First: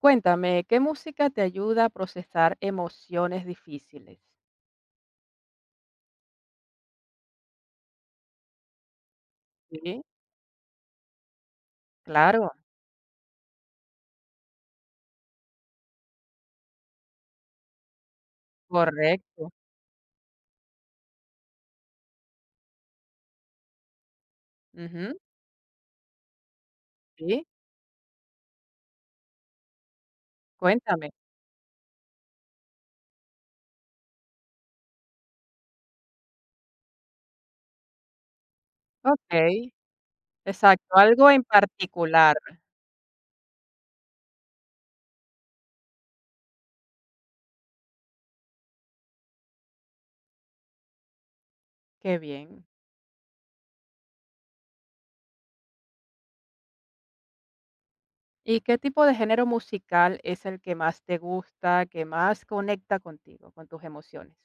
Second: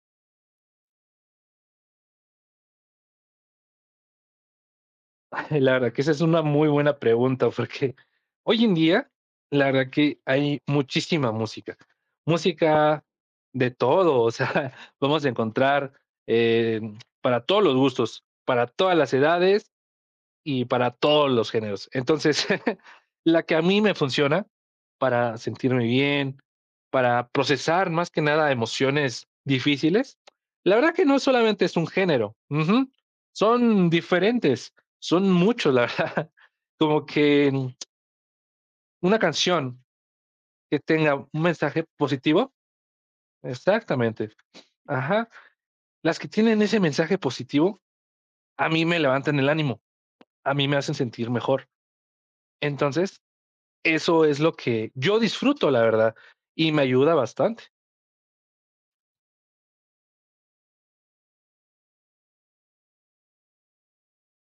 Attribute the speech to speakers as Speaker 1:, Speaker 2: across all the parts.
Speaker 1: Cuéntame, ¿qué música te ayuda a procesar emociones difíciles?
Speaker 2: La verdad que esa es una muy buena pregunta, porque hoy en día, la verdad
Speaker 1: Sí,
Speaker 2: que hay muchísima música.
Speaker 1: claro,
Speaker 2: Música de todo, o sea, vamos a encontrar eh, para todos los gustos, para todas las
Speaker 1: correcto.
Speaker 2: edades y para todos los géneros. Entonces, la que a mí me funciona
Speaker 1: Ujú,
Speaker 2: para sentirme bien, para
Speaker 1: sí,
Speaker 2: procesar más que nada emociones difíciles, la verdad que
Speaker 1: cuéntame.
Speaker 2: no solamente es un género, uh -huh. Son diferentes, son muchos, la verdad. Como que una
Speaker 1: Okey,
Speaker 2: canción que
Speaker 1: exacto,
Speaker 2: tenga un
Speaker 1: algo en
Speaker 2: mensaje
Speaker 1: particular.
Speaker 2: positivo, exactamente. Ajá. Las que tienen ese mensaje positivo, a mí me levantan el ánimo, a mí me hacen sentir mejor.
Speaker 1: Qué bien.
Speaker 2: Entonces, eso es lo que yo disfruto, la verdad, y me ayuda bastante.
Speaker 1: ¿Y qué tipo de género musical es el que más te gusta, que más conecta contigo, con tus emociones?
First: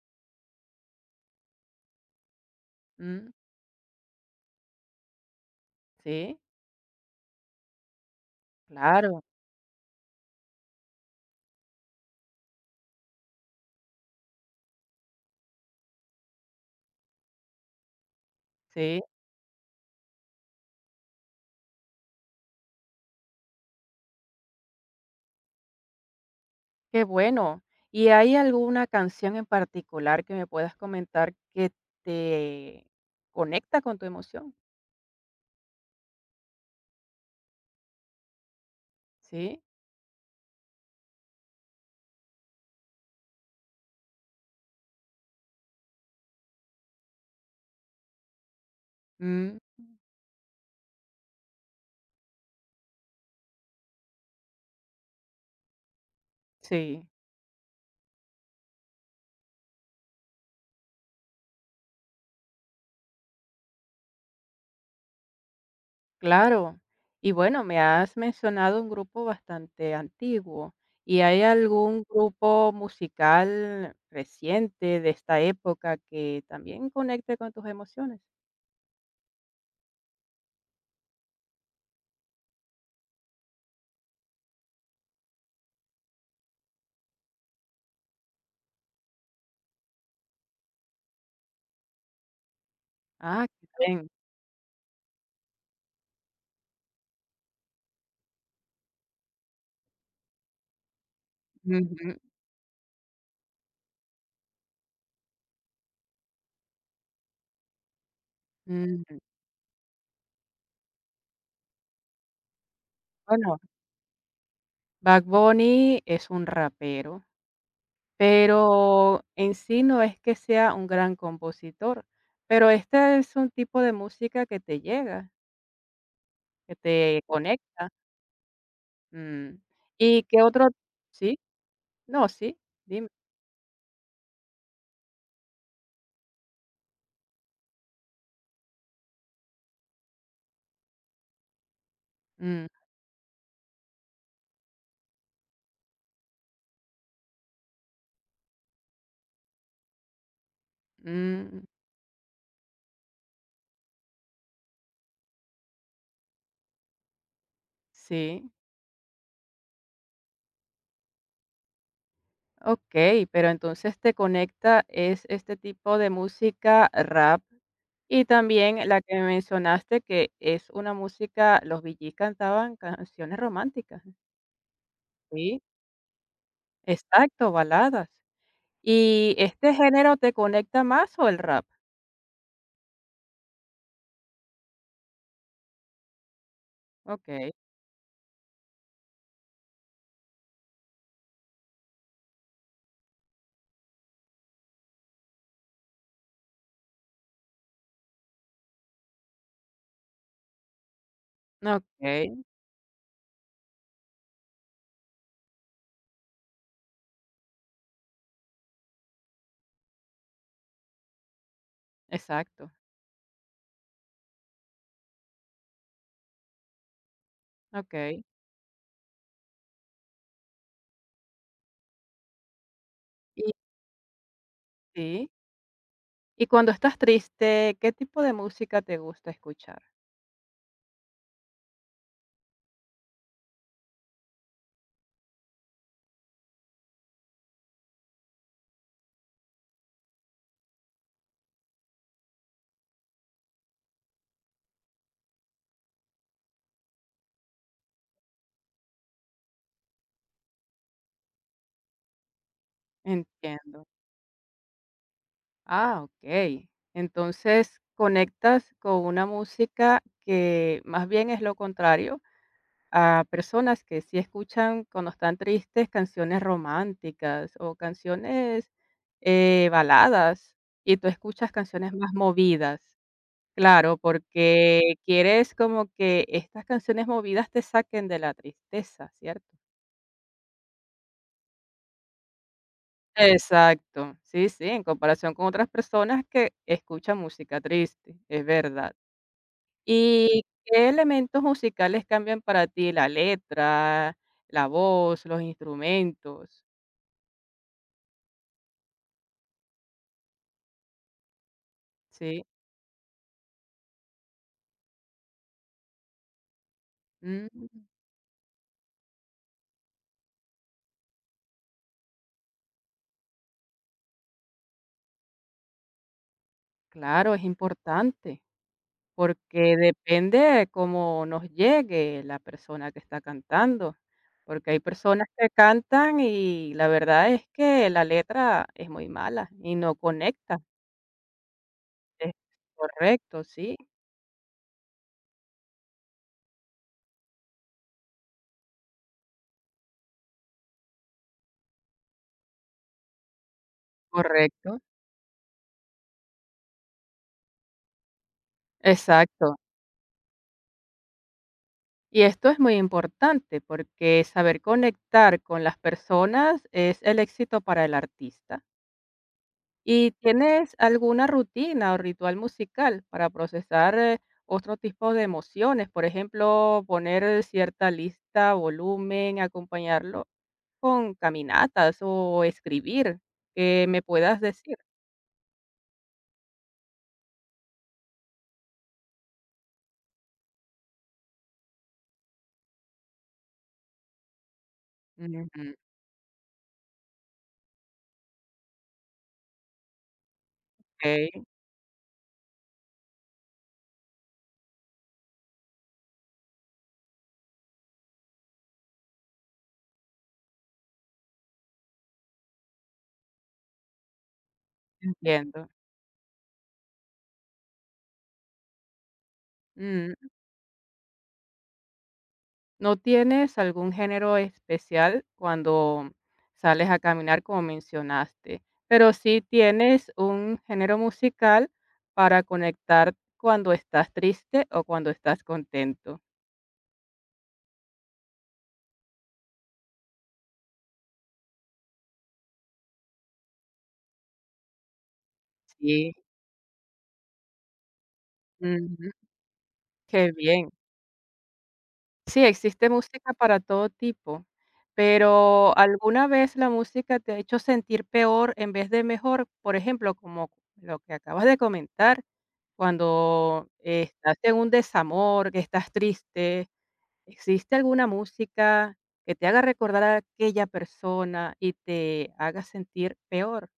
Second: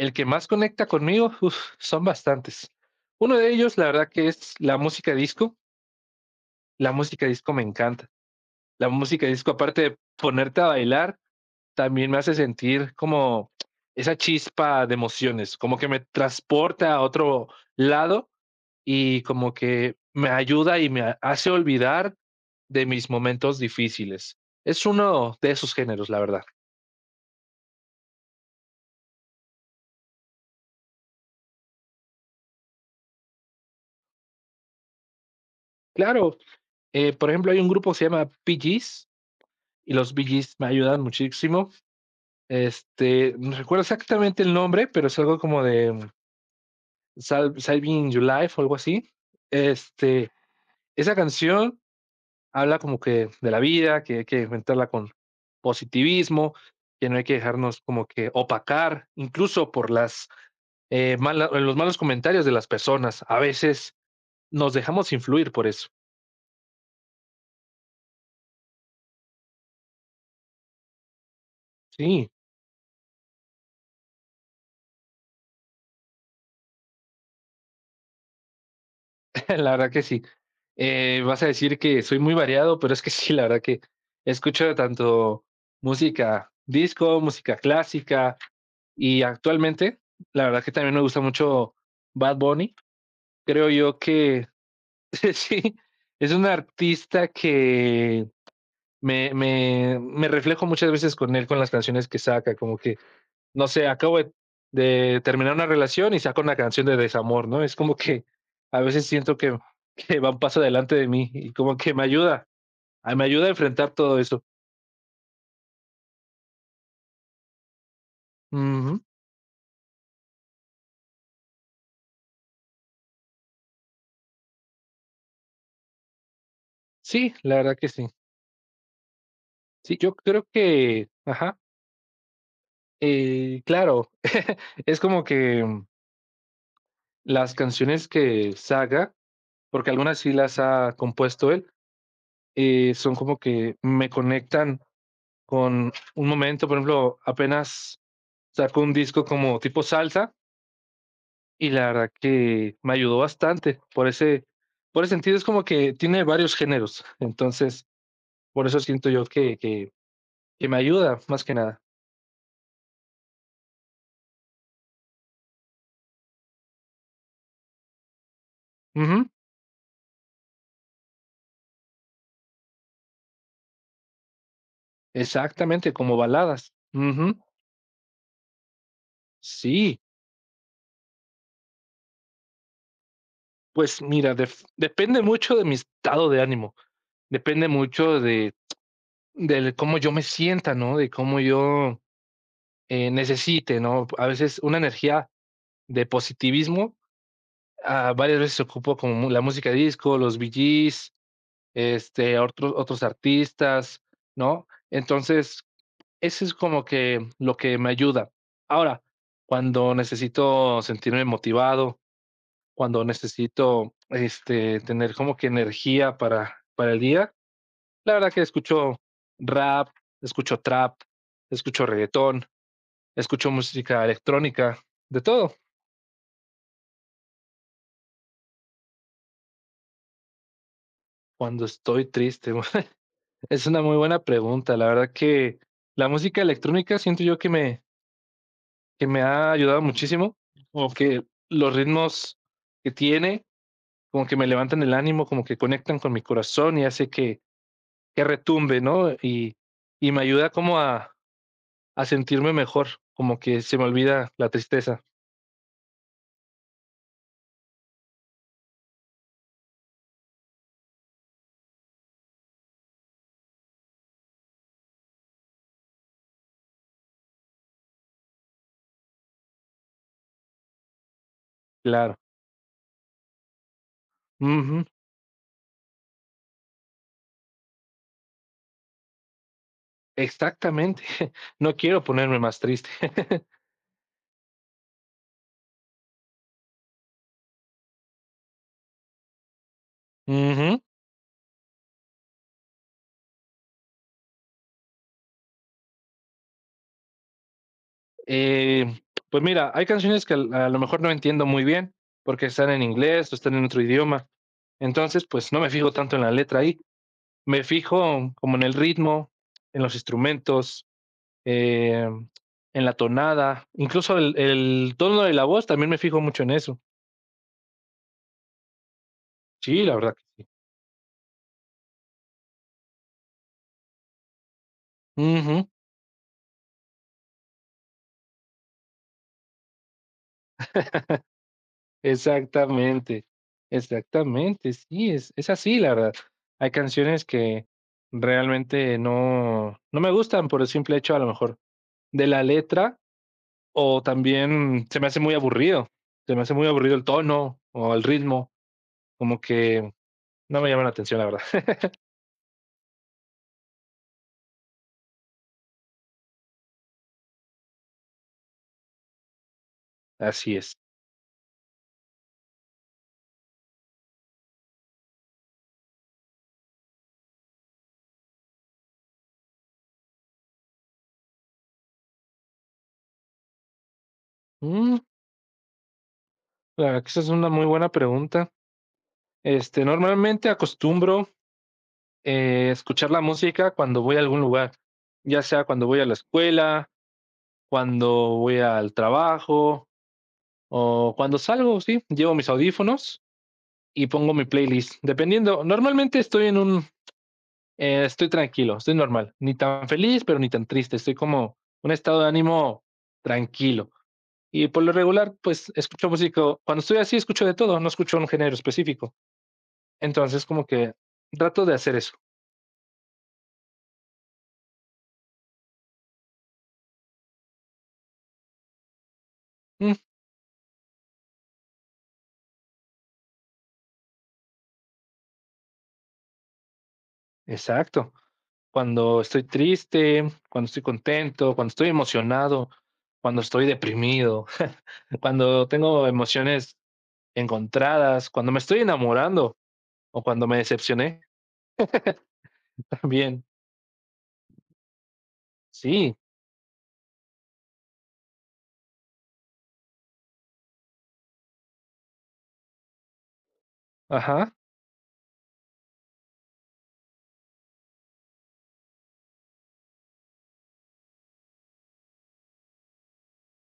Speaker 2: El que más conecta conmigo, uf, son bastantes.
Speaker 1: Mm,
Speaker 2: Uno de ellos, la verdad que es la música disco.
Speaker 1: sí,
Speaker 2: La música disco me encanta. La
Speaker 1: claro,
Speaker 2: música disco, aparte de ponerte a bailar, también me hace sentir como esa chispa de emociones, como que me transporta a otro lado
Speaker 1: sí,
Speaker 2: y como que me ayuda y me hace olvidar de mis momentos difíciles. Es uno de esos géneros, la verdad.
Speaker 1: qué bueno. ¿Y hay alguna canción en particular que me puedas comentar que te conecta con tu emoción?
Speaker 2: Claro, por ejemplo, hay un grupo que se llama PGs
Speaker 1: Sí,
Speaker 2: y los BGs me ayudan muchísimo. Este, no recuerdo exactamente el nombre, pero es algo como de Salving Your Life o algo así.
Speaker 1: mm,
Speaker 2: Este, esa canción habla como que de la vida, que hay que enfrentarla con positivismo,
Speaker 1: sí,
Speaker 2: que no hay que dejarnos como que opacar, incluso por las los malos comentarios de las personas. A veces nos dejamos influir por eso.
Speaker 1: claro. Y bueno, me has mencionado un grupo bastante antiguo. ¿Y hay algún
Speaker 2: Sí,
Speaker 1: grupo musical reciente de esta época que también conecte con tus emociones?
Speaker 2: la verdad que sí. Vas a decir que soy muy variado, pero es que sí, la verdad que escucho de tanto música disco, música clásica y actualmente, la verdad que también me gusta mucho Bad Bunny.
Speaker 1: Ah, qué
Speaker 2: Creo yo
Speaker 1: bien.
Speaker 2: que sí, es un artista que me reflejo muchas veces con él, con las canciones
Speaker 1: Ujú,
Speaker 2: que saca, como que no sé, de terminar una relación y saco una canción de desamor, ¿no? Es como que a veces
Speaker 1: mm,
Speaker 2: siento que va un paso adelante de mí y como que me ayuda, me ayuda a
Speaker 1: Bueno,
Speaker 2: enfrentar todo eso.
Speaker 1: Bad Bunny es un rapero,
Speaker 2: Ujú.
Speaker 1: pero en sí no es que sea un gran compositor, pero este es un tipo de música que te llega, que te
Speaker 2: Sí, la verdad
Speaker 1: conecta.
Speaker 2: que sí.
Speaker 1: Mm.
Speaker 2: Sí, yo
Speaker 1: ¿Y qué
Speaker 2: creo
Speaker 1: otro?
Speaker 2: que,
Speaker 1: Sí,
Speaker 2: ajá,
Speaker 1: no, sí, dime.
Speaker 2: claro, es como que las canciones que saca, porque algunas sí las ha compuesto él,
Speaker 1: Mm,
Speaker 2: son como que me conectan con un momento, por ejemplo, apenas sacó un disco como tipo salsa,
Speaker 1: mm,
Speaker 2: y la verdad que me ayudó bastante, por ese sentido es como que tiene varios géneros, entonces,
Speaker 1: sí,
Speaker 2: por eso siento yo que que me ayuda, más que nada.
Speaker 1: okey, pero entonces te conecta es este tipo de música rap y también la que
Speaker 2: Ujú,
Speaker 1: mencionaste que es una música los VG cantaban canciones románticas. Sí,
Speaker 2: exactamente, como baladas. Ujú,
Speaker 1: exacto, baladas. ¿Y este
Speaker 2: sí,
Speaker 1: género te conecta más o el rap?
Speaker 2: pues mira, def depende mucho de mi estado de ánimo,
Speaker 1: Okey,
Speaker 2: depende mucho de del cómo yo me sienta, ¿no? De cómo yo, necesite, ¿no? A veces una energía de positivismo, varias veces ocupo como mu la música disco, los Bee Gees, este,
Speaker 1: okey,
Speaker 2: otros artistas, ¿no? Entonces, eso es como que lo que me ayuda. Ahora, cuando necesito sentirme motivado,
Speaker 1: exacto,
Speaker 2: cuando necesito este, tener como que energía para el día, la
Speaker 1: okey.
Speaker 2: verdad que escucho rap, escucho trap, escucho reggaetón,
Speaker 1: Y
Speaker 2: escucho música electrónica, de
Speaker 1: sí.
Speaker 2: todo.
Speaker 1: Y cuando estás triste, ¿qué tipo de música te gusta escuchar?
Speaker 2: Cuando estoy triste, es una muy buena pregunta. La verdad que la música electrónica siento yo que me ha ayudado muchísimo, como que los ritmos que tiene, como que me levantan el ánimo, como que conectan con mi corazón y hace que retumbe, ¿no? Y me ayuda a sentirme mejor, como que se me
Speaker 1: Entiendo.
Speaker 2: olvida la tristeza,
Speaker 1: Ah, okey. Entonces, conectas con una música que más bien es lo contrario a personas que sí escuchan cuando están tristes canciones románticas o canciones, baladas, y tú escuchas canciones más
Speaker 2: claro.
Speaker 1: movidas. Claro,
Speaker 2: Ujú,
Speaker 1: porque quieres como que estas canciones movidas te saquen de la tristeza, ¿cierto?
Speaker 2: exactamente, no quiero ponerme más triste.
Speaker 1: Exacto, sí, sí, en comparación con otras personas que escuchan música triste, es verdad. ¿Y
Speaker 2: Ujú.
Speaker 1: qué elementos musicales cambian para ti? La letra, la voz, los instrumentos,
Speaker 2: Eh, pues mira, hay canciones que a lo mejor no entiendo muy bien
Speaker 1: ¿sí?
Speaker 2: porque están en inglés o están en otro idioma. Entonces, pues no me fijo tanto en la letra ahí,
Speaker 1: Mm,
Speaker 2: me fijo como en el ritmo, en los instrumentos, eh, en la tonada, incluso el tono de la voz, también me fijo mucho en eso.
Speaker 1: claro, es importante, porque
Speaker 2: Sí, la verdad
Speaker 1: depende
Speaker 2: que sí.
Speaker 1: de cómo nos llegue la persona que está cantando, porque hay personas que
Speaker 2: Ujú,
Speaker 1: cantan y la verdad es que la letra es muy mala y no conecta. Es
Speaker 2: exactamente,
Speaker 1: correcto, sí.
Speaker 2: exactamente, sí, es así, la verdad. Hay canciones que realmente no, no me gustan por el simple hecho, a lo mejor, de la letra o
Speaker 1: Correcto,
Speaker 2: también se me hace muy aburrido, se me hace muy aburrido el tono o el ritmo, como
Speaker 1: exacto.
Speaker 2: que no me llama la atención, la verdad.
Speaker 1: Y esto es muy importante porque saber conectar con las personas es el éxito para el artista. ¿Y
Speaker 2: Así
Speaker 1: tienes
Speaker 2: es.
Speaker 1: alguna rutina o ritual musical para procesar otro tipo de emociones? Por ejemplo, poner cierta lista, volumen, acompañarlo con caminatas o escribir, que me puedas decir.
Speaker 2: Mm, la verdad que esa es una muy buena pregunta. Este, normalmente acostumbro escuchar la música cuando voy a algún lugar, ya sea
Speaker 1: Ujú,
Speaker 2: cuando voy a la escuela, cuando voy al trabajo
Speaker 1: ok,
Speaker 2: o cuando salgo, sí, llevo mis audífonos y pongo mi playlist. Dependiendo, normalmente estoy en estoy tranquilo, estoy normal, ni tan feliz, pero ni tan triste, estoy como un estado de ánimo tranquilo. Y por lo regular,
Speaker 1: entiendo.
Speaker 2: pues escucho música, cuando estoy así, escucho de todo, no escucho un género específico.
Speaker 1: Mm.
Speaker 2: Entonces, como que trato de hacer eso.
Speaker 1: ¿No tienes algún género especial cuando sales a caminar, como mencionaste? Pero sí
Speaker 2: Mm,
Speaker 1: tienes un género musical para conectar cuando estás triste o cuando estás contento.
Speaker 2: exacto. Cuando estoy triste, cuando estoy contento, cuando estoy emocionado, cuando estoy deprimido, cuando tengo
Speaker 1: Sí.
Speaker 2: emociones encontradas, cuando me estoy
Speaker 1: Ujú,
Speaker 2: enamorando o
Speaker 1: qué
Speaker 2: cuando me
Speaker 1: bien.
Speaker 2: decepcioné
Speaker 1: Sí, existe música
Speaker 2: también.
Speaker 1: para todo tipo, pero
Speaker 2: Sí,
Speaker 1: ¿alguna vez la música te ha hecho sentir peor en vez de mejor? Por ejemplo, como lo que acabas de comentar. Cuando estás
Speaker 2: ajá.
Speaker 1: en un desamor, que estás triste, ¿existe alguna música que te haga recordar a aquella persona y te haga sentir peor?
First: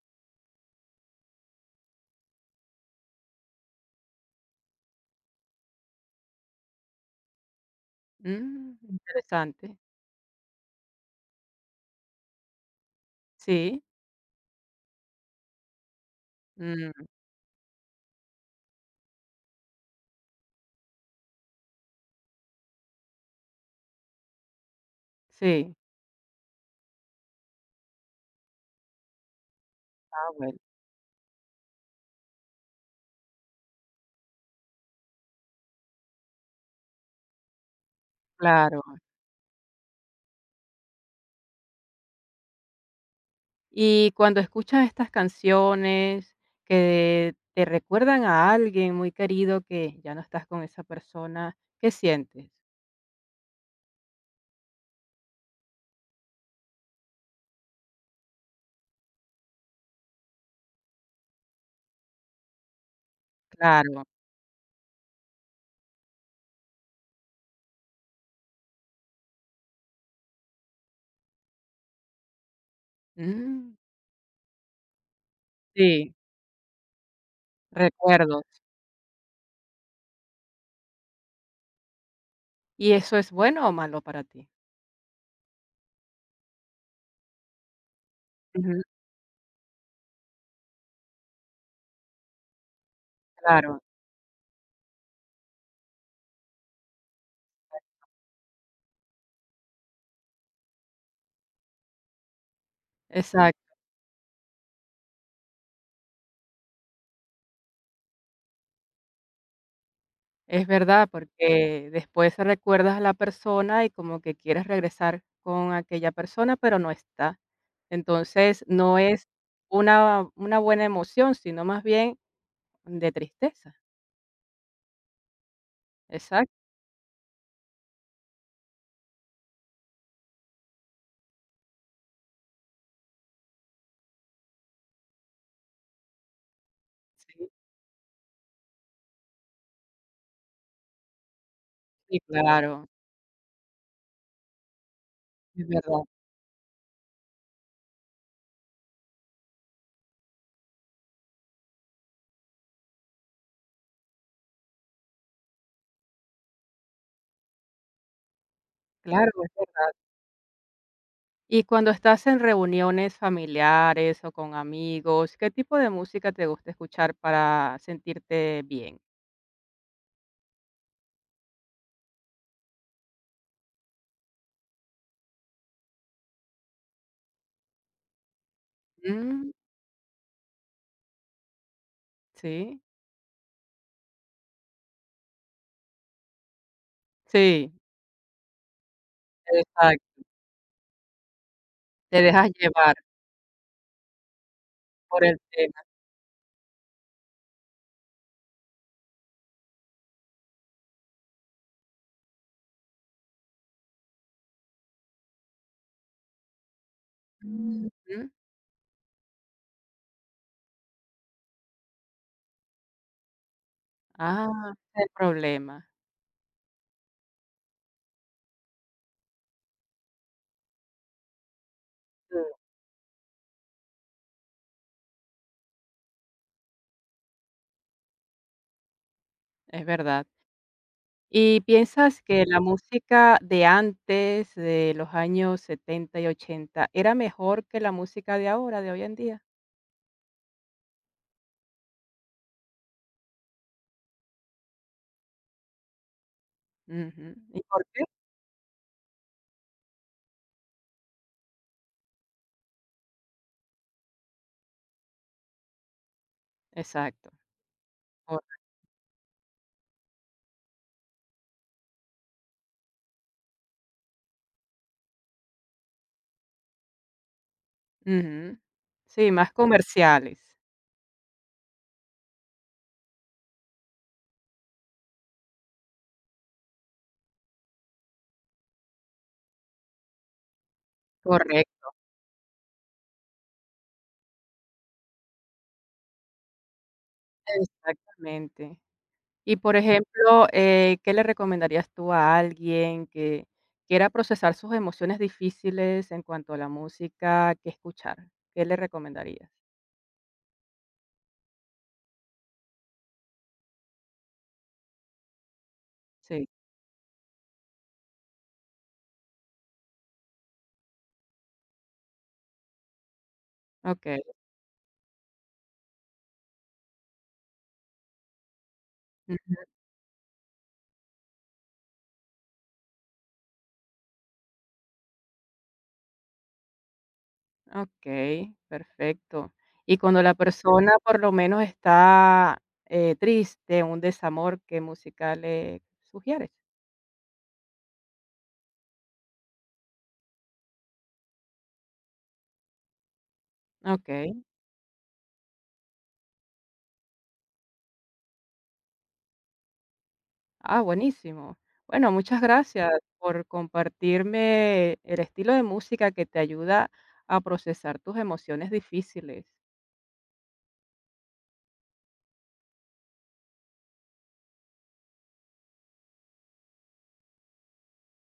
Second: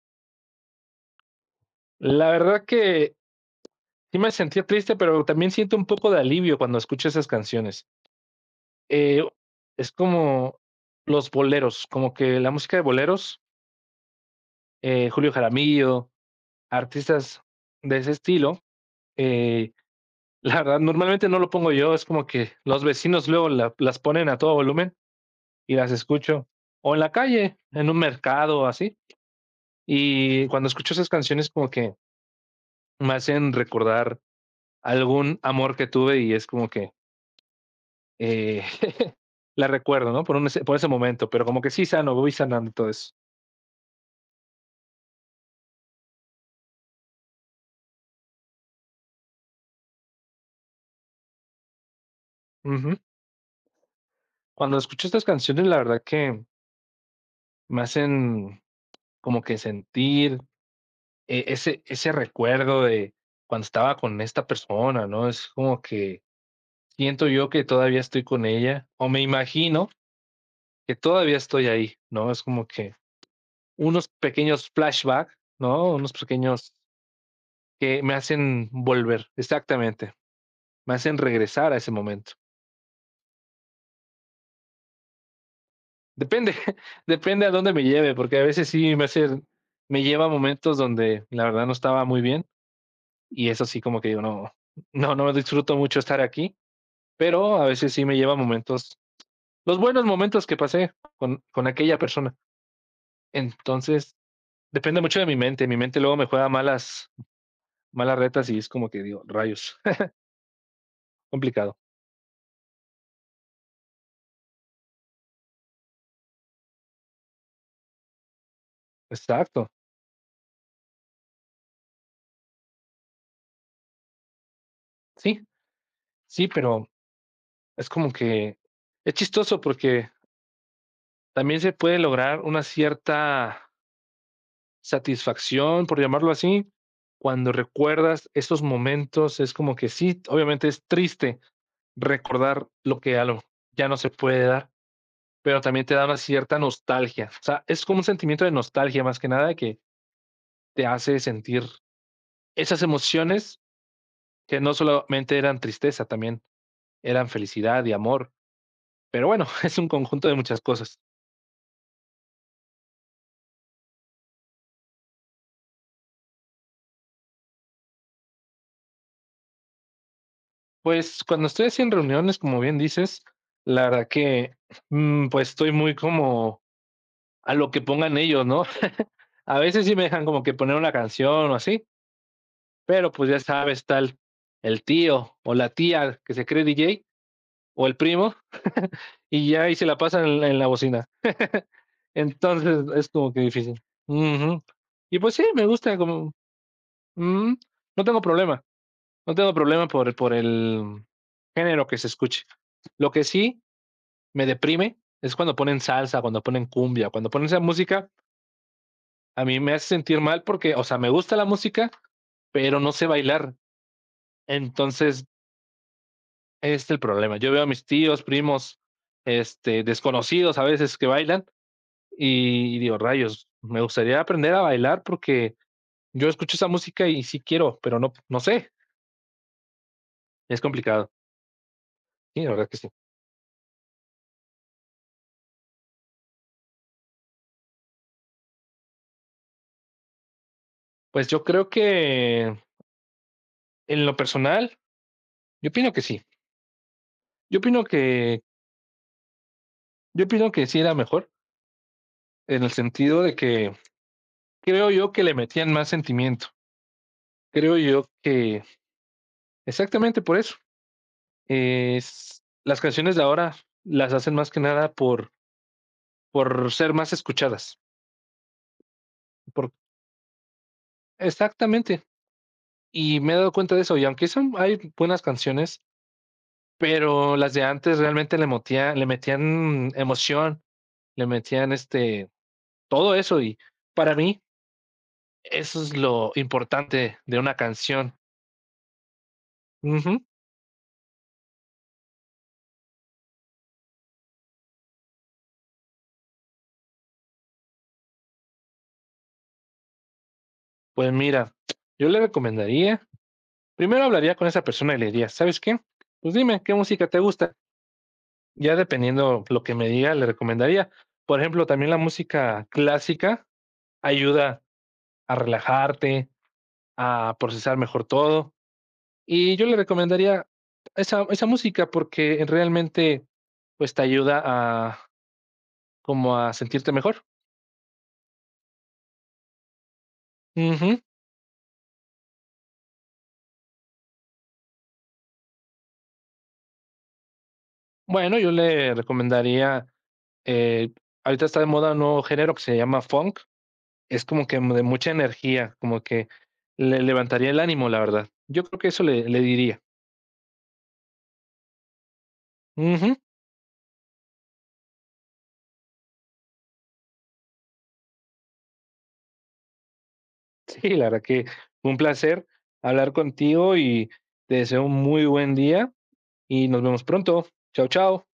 Speaker 2: La verdad que sí me sentía triste, pero también siento un poco de alivio cuando escucho esas canciones.
Speaker 1: Mm,
Speaker 2: Eh,
Speaker 1: interesante.
Speaker 2: es como los boleros, como que la música de boleros
Speaker 1: Sí,
Speaker 2: Julio Jaramillo,
Speaker 1: mm,
Speaker 2: artistas de ese estilo. Eh, la verdad, normalmente no lo pongo yo, es como que los vecinos luego las ponen a todo volumen
Speaker 1: sí,
Speaker 2: y las escucho, o en la calle, en un mercado, así.
Speaker 1: está
Speaker 2: Y
Speaker 1: bueno,
Speaker 2: cuando escucho esas canciones, como que me hacen recordar algún amor que tuve y es como que eh,
Speaker 1: claro.
Speaker 2: la recuerdo, ¿no? Un por ese momento, pero como que sí sano, voy sanando todo eso.
Speaker 1: Y cuando escuchas estas canciones que te recuerdan a alguien muy querido que ya no estás con esa persona, ¿qué sientes?
Speaker 2: Ujú. Cuando escucho estas canciones, la verdad que me hacen como que sentir, ese recuerdo de cuando estaba
Speaker 1: Claro.
Speaker 2: con esta persona, ¿no? Es como que siento yo que todavía estoy con ella, o me imagino que todavía estoy ahí, ¿no? Es como que
Speaker 1: Mm,
Speaker 2: unos pequeños flashbacks, ¿no? Unos
Speaker 1: sí,
Speaker 2: pequeños que me
Speaker 1: recuerdos.
Speaker 2: hacen volver, exactamente, me hacen regresar a ese momento.
Speaker 1: ¿Y eso es bueno o malo para ti?
Speaker 2: Depende, depende a dónde me lleve, porque a veces
Speaker 1: Ujú.
Speaker 2: sí me lleva a momentos donde la verdad no estaba muy bien y eso
Speaker 1: Claro,
Speaker 2: sí como que digo, no, no, no disfruto mucho estar aquí, pero a veces sí me lleva momentos, los buenos momentos que pasé con aquella persona.
Speaker 1: exacto.
Speaker 2: Entonces, depende mucho de mi mente. Mi mente luego me juega malas retas y es como que digo, rayos,
Speaker 1: Es verdad,
Speaker 2: complicado.
Speaker 1: porque después recuerdas a la persona y como que quieres regresar con aquella persona, pero no está. Entonces, no es
Speaker 2: Exacto.
Speaker 1: una buena emoción, sino más bien de tristeza.
Speaker 2: Sí, sí,
Speaker 1: Exacto,
Speaker 2: pero es como que es chistoso porque también se puede lograr una cierta satisfacción, por llamarlo así,
Speaker 1: sí,
Speaker 2: cuando recuerdas esos momentos. Es como que sí, obviamente es triste
Speaker 1: sí,
Speaker 2: recordar
Speaker 1: claro,
Speaker 2: lo que algo ya no se puede dar, pero
Speaker 1: es
Speaker 2: también te
Speaker 1: verdad.
Speaker 2: da una cierta nostalgia. O sea, es como un sentimiento de nostalgia más que nada que te hace sentir esas emociones que no solamente eran tristeza, también eran felicidad y amor. Pero
Speaker 1: Claro,
Speaker 2: bueno,
Speaker 1: es
Speaker 2: es un
Speaker 1: verdad.
Speaker 2: conjunto de muchas cosas.
Speaker 1: Y cuando estás en reuniones familiares o con amigos, ¿qué tipo de música te gusta escuchar para sentirte bien?
Speaker 2: Pues cuando estoy así en reuniones, como bien dices, la verdad que pues estoy muy como a lo que pongan ellos, ¿no?
Speaker 1: Mm.
Speaker 2: A veces sí me dejan como que poner una canción o así,
Speaker 1: Sí,
Speaker 2: pero pues ya sabes, tal el tío o la tía que se cree DJ
Speaker 1: sí,
Speaker 2: o el primo, y ya ahí se la
Speaker 1: exacto,
Speaker 2: pasan en en la bocina.
Speaker 1: te dejas
Speaker 2: Entonces
Speaker 1: llevar
Speaker 2: es como que difícil. Ujú. Y
Speaker 1: por
Speaker 2: pues
Speaker 1: el
Speaker 2: sí, me
Speaker 1: tema.
Speaker 2: gusta como, mm, no tengo problema, no tengo problema por el género que se escuche. Lo que sí me deprime es cuando ponen salsa, cuando ponen cumbia, cuando ponen esa música,
Speaker 1: Ujú.
Speaker 2: a mí me hace sentir mal porque, o sea, me gusta la música, pero no sé bailar.
Speaker 1: Ah, ese es el
Speaker 2: Entonces,
Speaker 1: problema.
Speaker 2: este es el problema. Yo veo a mis tíos, primos, este, desconocidos a veces que bailan
Speaker 1: Sí.
Speaker 2: y digo, rayos, me gustaría aprender a bailar porque yo escucho esa música y sí quiero, pero no, no sé,
Speaker 1: Es verdad.
Speaker 2: es complicado.
Speaker 1: ¿Y piensas
Speaker 2: Sí,
Speaker 1: que
Speaker 2: la
Speaker 1: la
Speaker 2: verdad que sí.
Speaker 1: música de antes, de los años 70 y 80, era mejor que la música de ahora, de hoy en día?
Speaker 2: Pues yo creo que en lo personal, yo opino que sí.
Speaker 1: Ujú,
Speaker 2: Yo
Speaker 1: ¿y por
Speaker 2: opino
Speaker 1: qué?
Speaker 2: que, yo opino que sí era mejor, en el sentido de que creo yo que le metían más sentimiento.
Speaker 1: Exacto,
Speaker 2: Creo yo
Speaker 1: correcto.
Speaker 2: que exactamente por eso. Es, las canciones de ahora las hacen más que nada por ser más escuchadas.
Speaker 1: Ujú. Sí, más
Speaker 2: Por,
Speaker 1: comerciales.
Speaker 2: exactamente, y me he dado cuenta de eso, y aunque son hay buenas canciones, pero las de antes realmente le metían emoción, le metían,
Speaker 1: Correcto,
Speaker 2: este, todo eso, y para mí eso es lo importante de una canción.
Speaker 1: exactamente. Y, por
Speaker 2: Ujú.
Speaker 1: ejemplo, ¿qué le recomendarías tú a alguien que quiera procesar sus emociones difíciles en cuanto a la música? ¿Que escuchar? ¿Qué le recomendarías?
Speaker 2: Pues mira, yo le recomendaría primero hablaría con esa persona y le diría: "¿Sabes qué? Pues
Speaker 1: Sí,
Speaker 2: dime, ¿qué música te gusta?". Ya dependiendo lo que me diga, le recomendaría. Por ejemplo, también la música clásica
Speaker 1: okey,
Speaker 2: ayuda a relajarte, a procesar mejor todo.
Speaker 1: ujú,
Speaker 2: Y yo le recomendaría esa música porque realmente, pues, te ayuda a como a sentirte mejor.
Speaker 1: okey, perfecto. Y cuando la persona,
Speaker 2: Ujú.
Speaker 1: por lo menos, está, triste, un desamor, ¿qué música le sugieres?
Speaker 2: Bueno, yo le recomendaría, eh, ahorita está de moda un nuevo género que se llama funk. Es
Speaker 1: Okey.
Speaker 2: como que de mucha energía, como que le levantaría el ánimo, la verdad. Yo creo que eso le diría.
Speaker 1: Ah, buenísimo. Bueno, muchas gracias
Speaker 2: Ujú.
Speaker 1: por compartirme el estilo de música que te ayuda a procesar tus emociones difíciles.
Speaker 2: Sí, la verdad que fue un placer hablar contigo y te deseo un muy buen día y nos vemos pronto. Chao, chao.